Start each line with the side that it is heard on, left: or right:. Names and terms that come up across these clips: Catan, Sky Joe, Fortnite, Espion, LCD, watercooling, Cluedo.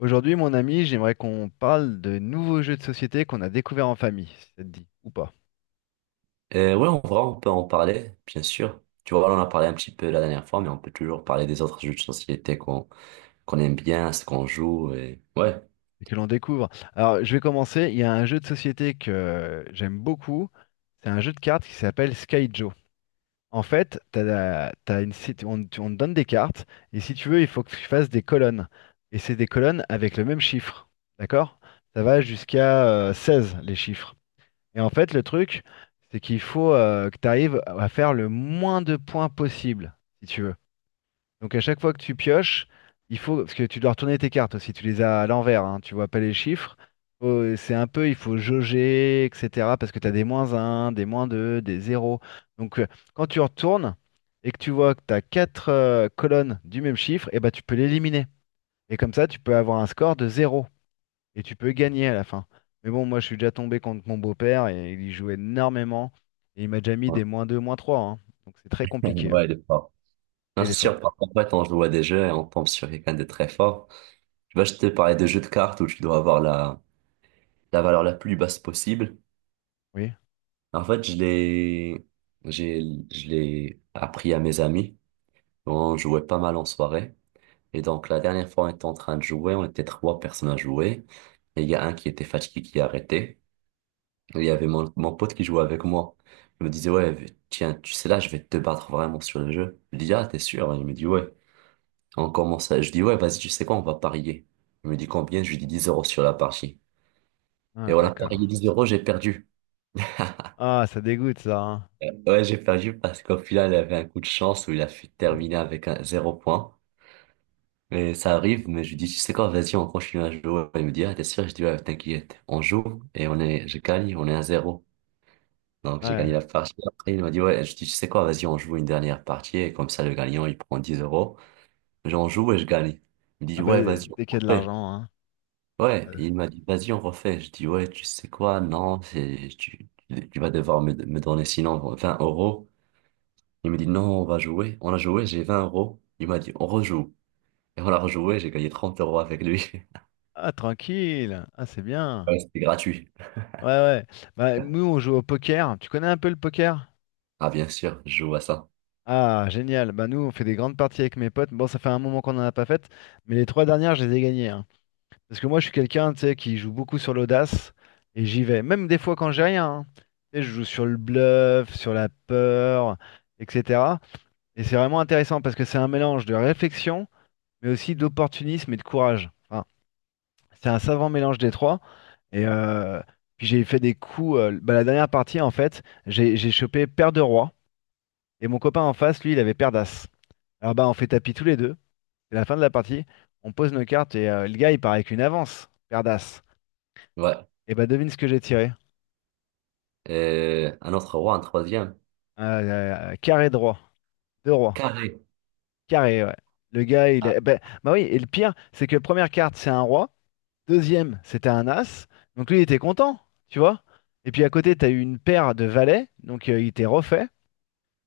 left: Aujourd'hui, mon ami, j'aimerais qu'on parle de nouveaux jeux de société qu'on a découverts en famille, si ça te dit, ou pas,
right: Ouais, on va, on peut en parler, bien sûr. Tu vois, on en a parlé un petit peu la dernière fois, mais on peut toujours parler des autres jeux de société qu'on aime bien, ce qu'on joue et ouais.
left: et que l'on découvre. Alors, je vais commencer. Il y a un jeu de société que j'aime beaucoup. C'est un jeu de cartes qui s'appelle Sky Joe. En fait, t'as la- t'as une, si- on, tu- on te donne des cartes, et si tu veux, il faut que tu fasses des colonnes. Et c'est des colonnes avec le même chiffre. D'accord? Ça va jusqu'à 16, les chiffres. Et en fait, le truc, c'est qu'il faut que tu arrives à faire le moins de points possible, si tu veux. Donc à chaque fois que tu pioches, il faut, parce que tu dois retourner tes cartes aussi, tu les as à l'envers, hein, tu vois pas les chiffres. C'est un peu, il faut jauger, etc. Parce que tu as des moins un, des moins 2, des 0. Donc, quand tu retournes et que tu vois que tu as 4 colonnes du même chiffre, et ben tu peux l'éliminer. Et comme ça, tu peux avoir un score de zéro. Et tu peux gagner à la fin. Mais bon, moi je suis déjà tombé contre mon beau-père et il y joue énormément. Et il m'a déjà mis
right: Ouais,
left: des moins 2, moins trois, hein. Donc c'est très compliqué, hein.
right: ouais, il est fort.
left: Ah,
right: Non,
left: il
right: c'est
left: est
right: sûr,
left: fort.
right: par contre, en fait, on joue à des jeux et on tombe sur quelqu'un de très fort. Tu vois, je te parlais de jeux de cartes où tu dois avoir la valeur la plus basse possible.
left: Oui.
right: En fait, j'ai, je l'ai appris à mes amis. On jouait pas mal en soirée. Et donc, la dernière fois, on était en train de jouer, on était trois personnes à jouer. Et il y a un qui était fatigué qui a arrêté. Et il y avait mon pote qui jouait avec moi. Il me disait, ouais, tiens, tu sais là, je vais te battre vraiment sur le jeu. Je lui dis, ah, t'es sûr? Il me dit, ouais. On commence à... Je dis, ouais, vas-y, tu sais quoi, on va parier. Il me dit combien? Je lui dis 10 euros sur la partie. Et
left: Ah,
right: on a
left: d'accord.
right: parié 10 euros, j'ai perdu.
left: Ah, ça dégoûte ça, hein.
right: Ouais, j'ai perdu parce qu'au final, il avait un coup de chance où il a fait terminer avec un zéro point. Et ça arrive, mais je lui dis, tu sais quoi, vas-y, on continue à jouer. Il me dit, ah, t'es sûr? Je dis, ouais, t'inquiète, on joue et on est, je gagne, on est à zéro. Donc j'ai
left: Ouais.
right: gagné la partie. Après, il m'a dit, ouais, je dis, tu sais quoi, vas-y, on joue une dernière partie et comme ça, le gagnant, il prend 10 euros. J'en joue et je gagne. Il dit,
left: Ah, bah
right: ouais, vas-y, on
left: dès qu'il y a de
right: refait.
left: l'argent, hein.
right: Ouais, et il m'a dit, vas-y, on refait. Je dis, ouais, tu sais quoi, non, c'est, tu, tu vas devoir me donner sinon 20 euros. Il me dit, non, on va jouer. On a joué, j'ai 20 euros. Il m'a dit, on rejoue. Et on a rejoué, j'ai gagné 30 euros avec lui.
left: Ah, tranquille. Ah, c'est bien.
right: Ouais, c'était gratuit.
left: Ouais, ouais. Bah, nous on joue au poker. Tu connais un peu le poker?
right: Ah, bien sûr, je joue à ça.
left: Ah, génial. Bah, nous on fait des grandes parties avec mes potes. Bon, ça fait un moment qu'on n'en a pas fait, mais les trois dernières je les ai gagnées, hein. Parce que moi je suis quelqu'un tu sais qui joue beaucoup sur l'audace et j'y vais. Même des fois quand j'ai rien, hein. Tu sais, je joue sur le bluff, sur la peur, etc. Et c'est vraiment intéressant parce que c'est un mélange de réflexion, mais aussi d'opportunisme et de courage. Enfin. C'est un savant mélange des trois. Et puis j'ai fait des coups. La dernière partie, en fait, j'ai chopé paire de roi. Et mon copain en face, lui, il avait paire d'as. Alors, bah, on fait tapis tous les deux. C'est la fin de la partie. On pose nos cartes et le gars, il part avec une avance. Paire d'as.
right: Ouais.
left: Et bah, devine ce que j'ai tiré.
right: Et un autre roi, un troisième.
left: Euh, Carré de roi. Deux rois.
right: Carré.
left: Carré, ouais. Le gars, il
right: Ah,
left: a, bah, bah oui, et le pire, c'est que première carte, c'est un roi. Deuxième, c'était un as. Donc, lui, il était content, tu vois. Et puis à côté, t'as eu une paire de valets. Donc, il était refait.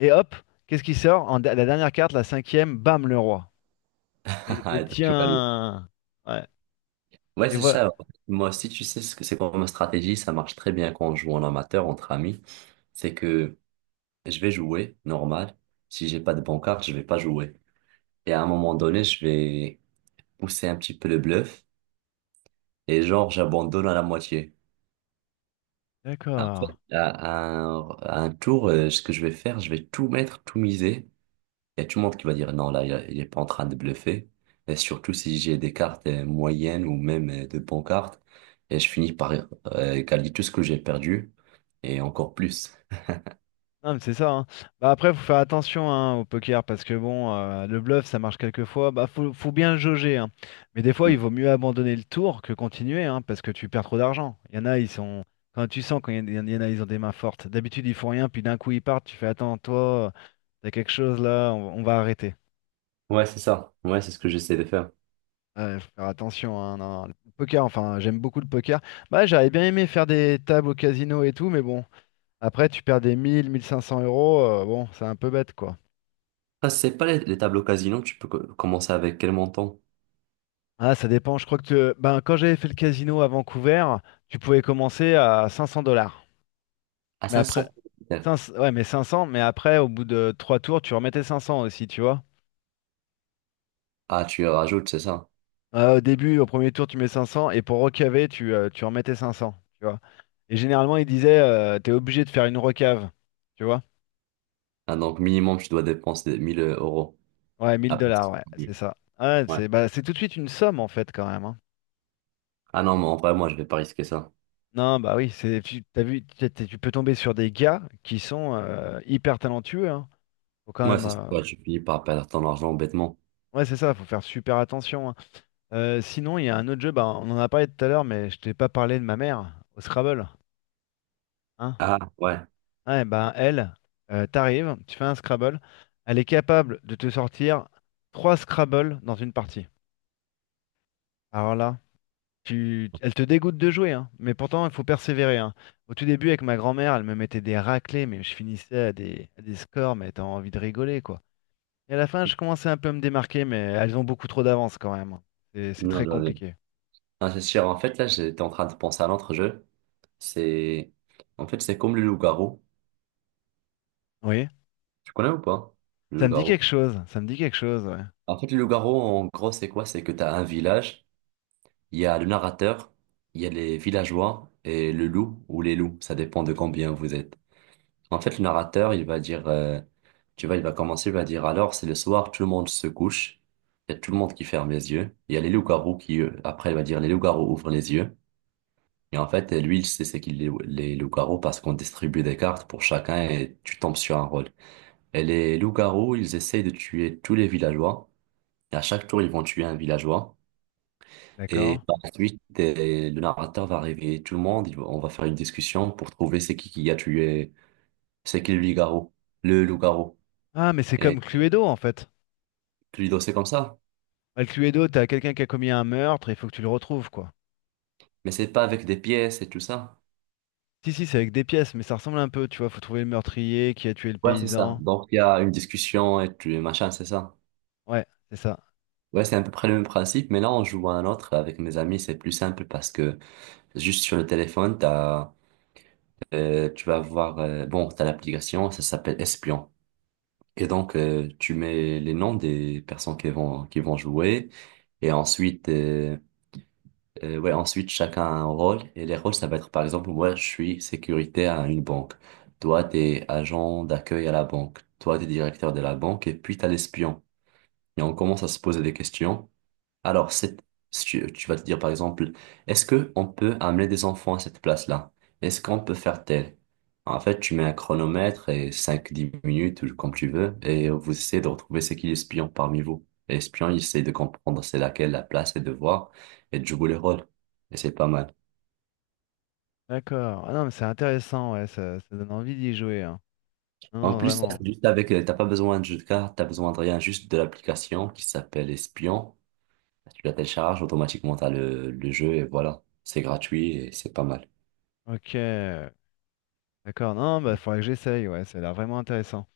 left: Et hop, qu'est-ce qui sort? La dernière carte, la cinquième, bam, le roi. Et
right: t'as tout gagné.
left: tiens. Ouais.
right: Ouais,
left: Et
right: c'est
left: voilà.
right: ça. Moi aussi, tu sais ce que c'est comme stratégie, ça marche très bien quand on joue en amateur entre amis. C'est que je vais jouer normal. Si j'ai pas de bon carte, je vais pas jouer. Et à un moment donné, je vais pousser un petit peu le bluff et genre j'abandonne à la moitié. En
left: D'accord.
right: fait, à un tour, ce que je vais faire, je vais tout mettre, tout miser. Il y a tout le monde qui va dire non, là, il est pas en train de bluffer. Et surtout si j'ai des cartes moyennes ou même de bonnes cartes, et je finis par égaler tout ce que j'ai perdu et encore plus.
left: Non, mais c'est ça, hein. Bah, après, faut faire attention, hein, au poker parce que bon, le bluff, ça marche quelquefois. Bah, faut bien le jauger, hein. Mais des fois, il
right: Mm.
left: vaut mieux abandonner le tour que continuer, hein, parce que tu perds trop d'argent. Il y en a, ils sont. Quand tu sens quand il y en a, ils ont des mains fortes. D'habitude, ils font rien, puis d'un coup, ils partent. Tu fais, attends, toi, t'as quelque chose là, on va arrêter.
right: Ouais, c'est ça. Ouais, c'est ce que j'essaie de faire.
left: Ouais, faut faire attention, hein, non. Le poker, enfin, j'aime beaucoup le poker. Bah, j'aurais bien aimé faire des tables au casino et tout, mais bon, après, tu perds des mille, mille cinq cents euros, bon, c'est un peu bête, quoi.
right: Ah, c'est pas les, les tableaux casino, tu peux commencer avec quel montant?
left: Ah, ça dépend, je crois que, ben, quand j'avais fait le casino à Vancouver, tu pouvais commencer à 500 dollars.
right: À
left: Mais après,
right: 500.
left: 500, ouais, mais 500, mais après, au bout de 3 tours, tu remettais 500 aussi, tu vois.
right: Ah, tu rajoutes, c'est ça.
left: Au début, au premier tour, tu mets 500 et pour recaver, tu remettais 500, tu vois. Et généralement, ils disaient, t'es obligé de faire une recave, tu vois.
right: Ah, donc minimum, tu dois dépenser 1000 euros.
left: Ouais, 1000
right: Ah,
left: dollars, ouais,
right: que-
left: c'est ça. Ouais,
right: ouais.
left: c'est tout de suite une somme en fait quand même, hein.
right: Ah non, mais en vrai, moi, je vais pas risquer ça.
left: Non, bah oui, c'est tu t'as vu, tu peux tomber sur des gars qui sont hyper talentueux. Hein. Faut quand
right: Ouais,
left: même.
right: c'est ça. Tu finis par perdre ton argent bêtement.
left: Ouais, c'est ça, faut faire super attention, hein. Sinon, il y a un autre jeu, bah, on en a parlé tout à l'heure, mais je t'ai pas parlé de ma mère au Scrabble. Hein.
right: Ah, ouais.
left: Ouais, bah t'arrives, tu fais un Scrabble, elle est capable de te sortir trois Scrabble dans une partie. Alors là. Elle te dégoûte de jouer, hein. Mais pourtant, il faut persévérer, hein. Au tout début, avec ma grand-mère, elle me mettait des raclées, mais je finissais à des scores, mais t'as envie de rigoler, quoi. Et à la fin, je commençais un peu à me démarquer, mais elles ont beaucoup trop d'avance quand même, hein. C'est
right: Non,
left: très
right: je vois bien.
left: compliqué.
right: Non, c'est sûr. En fait, là, j'étais en train de penser à l'autre jeu. C'est, en fait, c'est comme le loup-garou.
left: Oui,
right: Tu connais ou pas? Le
left: ça me dit
right: loup-garou.
left: quelque chose, ça me dit quelque chose, ouais.
right: En fait, le loup-garou, en gros, c'est quoi? C'est que tu as un village, il y a le narrateur, il y a les villageois et le loup ou les loups. Ça dépend de combien vous êtes. En fait, le narrateur, il va dire, tu vois, il va commencer, il va dire, alors, c'est le soir, tout le monde se couche. Il y a tout le monde qui ferme les yeux. Il y a les loups-garous qui, après, il va dire, les loups-garous ouvrent les yeux. Et en fait, lui, il sait c'est qu'il les loups-garous parce qu'on distribue des cartes pour chacun et tu tombes sur un rôle. Et les loups-garous, ils essayent de tuer tous les villageois. Et à chaque tour, ils vont tuer un villageois. Et
left: D'accord.
right: par la suite, le narrateur va réveiller tout le monde. On va faire une discussion pour trouver c'est qui a tué, c'est qui le loup-garou, le loup-garou.
left: Ah, mais c'est comme
right: Et
left: Cluedo, en fait.
right: Cluedo, c'est comme ça.
left: Ah, le Cluedo, t'as quelqu'un qui a commis un meurtre, il faut que tu le retrouves, quoi.
right: Mais c'est pas avec des pièces et tout ça.
left: Si, si, c'est avec des pièces, mais ça ressemble un peu, tu vois, faut trouver le meurtrier, qui a tué le
right: Ouais, c'est ça.
left: paysan.
right: Donc, il y a une discussion et tu, machin, c'est ça.
left: Ouais, c'est ça.
right: Ouais, c'est à peu près le même principe, mais là, on joue à un autre avec mes amis, c'est plus simple parce que juste sur le téléphone, t'as, tu vas voir, bon, t'as l'application, ça s'appelle Espion. Et donc, tu mets les noms des personnes qui vont jouer. Et ensuite, ouais, ensuite, chacun a un rôle. Et les rôles, ça va être, par exemple, moi, je suis sécurité à une banque. Toi, t'es agent d'accueil à la banque. Toi, t'es directeur de la banque. Et puis, t'as l'espion. Et on commence à se poser des questions. Alors, c'est, si tu, tu vas te dire par exemple, est-ce que on peut amener des enfants à cette place-là? Est-ce qu'on peut faire tel? En fait, tu mets un chronomètre et 5 à 10 minutes, ou comme tu veux, et vous essayez de retrouver c'est qui l'espion parmi vous. Et l'espion, il essaie de comprendre c'est laquelle la place et de voir et de jouer les rôles. Et c'est pas mal.
left: D'accord. Ah, non, mais c'est intéressant, ouais, ça donne envie d'y jouer, hein. Non,
right: En
left: non,
right: plus, ça,
left: vraiment.
right: c'est juste avec, t'as pas besoin de jeu de cartes, t'as besoin de rien, juste de l'application qui s'appelle Espion. Tu la télécharges, automatiquement t'as le jeu et voilà. C'est gratuit et c'est pas mal.
left: Ok, d'accord. Non, bah faudrait que j'essaye, ouais, ça a l'air vraiment intéressant.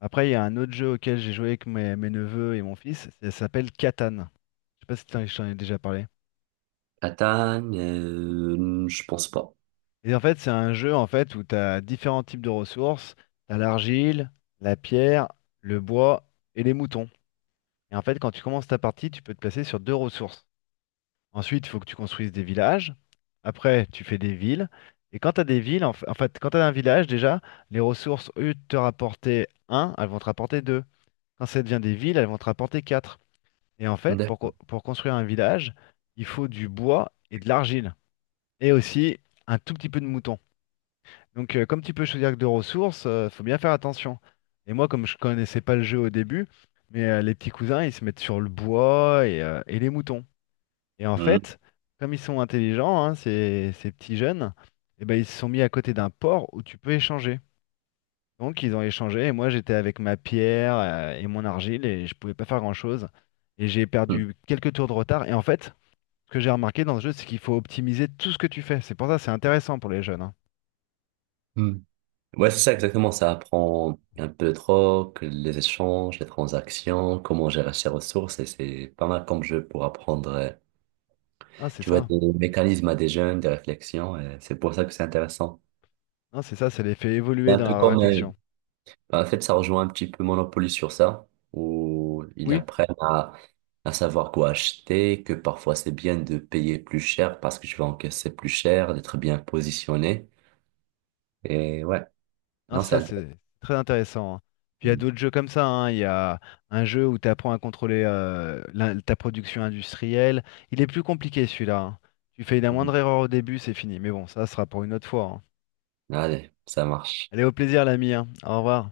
left: Après, il y a un autre jeu auquel j'ai joué avec mes neveux et mon fils, ça s'appelle Catan. Je sais pas si je t'en ai déjà parlé.
right: Platane, je pense pas.
left: Et en fait, c'est un jeu en fait où tu as différents types de ressources. Tu as l'argile, la pierre, le bois et les moutons. Et en fait, quand tu commences ta partie, tu peux te placer sur deux ressources. Ensuite, il faut que tu construises des villages. Après, tu fais des villes. Et quand tu as des villes, en fait, quand tu as un village déjà, les ressources, au lieu de te rapporter un, elles vont te rapporter deux. Quand ça devient des villes, elles vont te rapporter quatre. Et en fait, pour,
right: D'accord.
left: co- pour construire un village, il faut du bois et de l'argile. Et aussi un tout petit peu de moutons. Donc, comme tu peux choisir que deux ressources, faut bien faire attention. Et moi, comme je connaissais pas le jeu au début, mais les petits cousins, ils se mettent sur le bois et les moutons. Et en
right: Hmm,
left: fait, comme ils sont intelligents, hein, ces petits jeunes, eh ben, ils se sont mis à côté d'un port où tu peux échanger. Donc, ils ont échangé et moi, j'étais avec ma pierre et mon argile et je pouvais pas faire grand-chose. Et j'ai
right: hmm,
left: perdu quelques tours de retard. Et en fait, ce que j'ai remarqué dans ce jeu, c'est qu'il faut optimiser tout ce que tu fais. C'est pour ça que c'est intéressant pour les jeunes, hein.
right: hmm. Ouais, c'est ça exactement. Ça apprend un peu de rock, les échanges, les transactions, comment gérer ses ressources. Et c'est pas mal comme jeu pour apprendre,
left: Ah, c'est
right: tu vois,
left: ça.
right: des mécanismes à des jeunes, des réflexions. Et c'est pour ça que c'est intéressant.
left: Hein, c'est ça, ça les fait
right: C'est
left: évoluer
right: un
left: dans
right: peu
left: la
right: comme,
left: réflexion.
right: en fait, ça rejoint un petit peu Monopoly sur ça, où ils
left: Oui,
right: apprennent à savoir quoi acheter, que parfois c'est bien de payer plus cher parce que tu vas encaisser plus cher, d'être bien positionné. Et ouais,
left: hein,
right: non, c'est
left: ça
right: intéressant.
left: c'est très intéressant, hein. Puis il y a d'autres jeux comme ça, hein. Il y a un jeu où tu apprends à contrôler ta production industrielle. Il est plus compliqué celui-là, hein. Tu fais la moindre erreur au début, c'est fini. Mais bon, ça sera pour une autre fois, hein.
right: Allez, ça marche.
left: Allez, au plaisir l'ami, hein. Au revoir.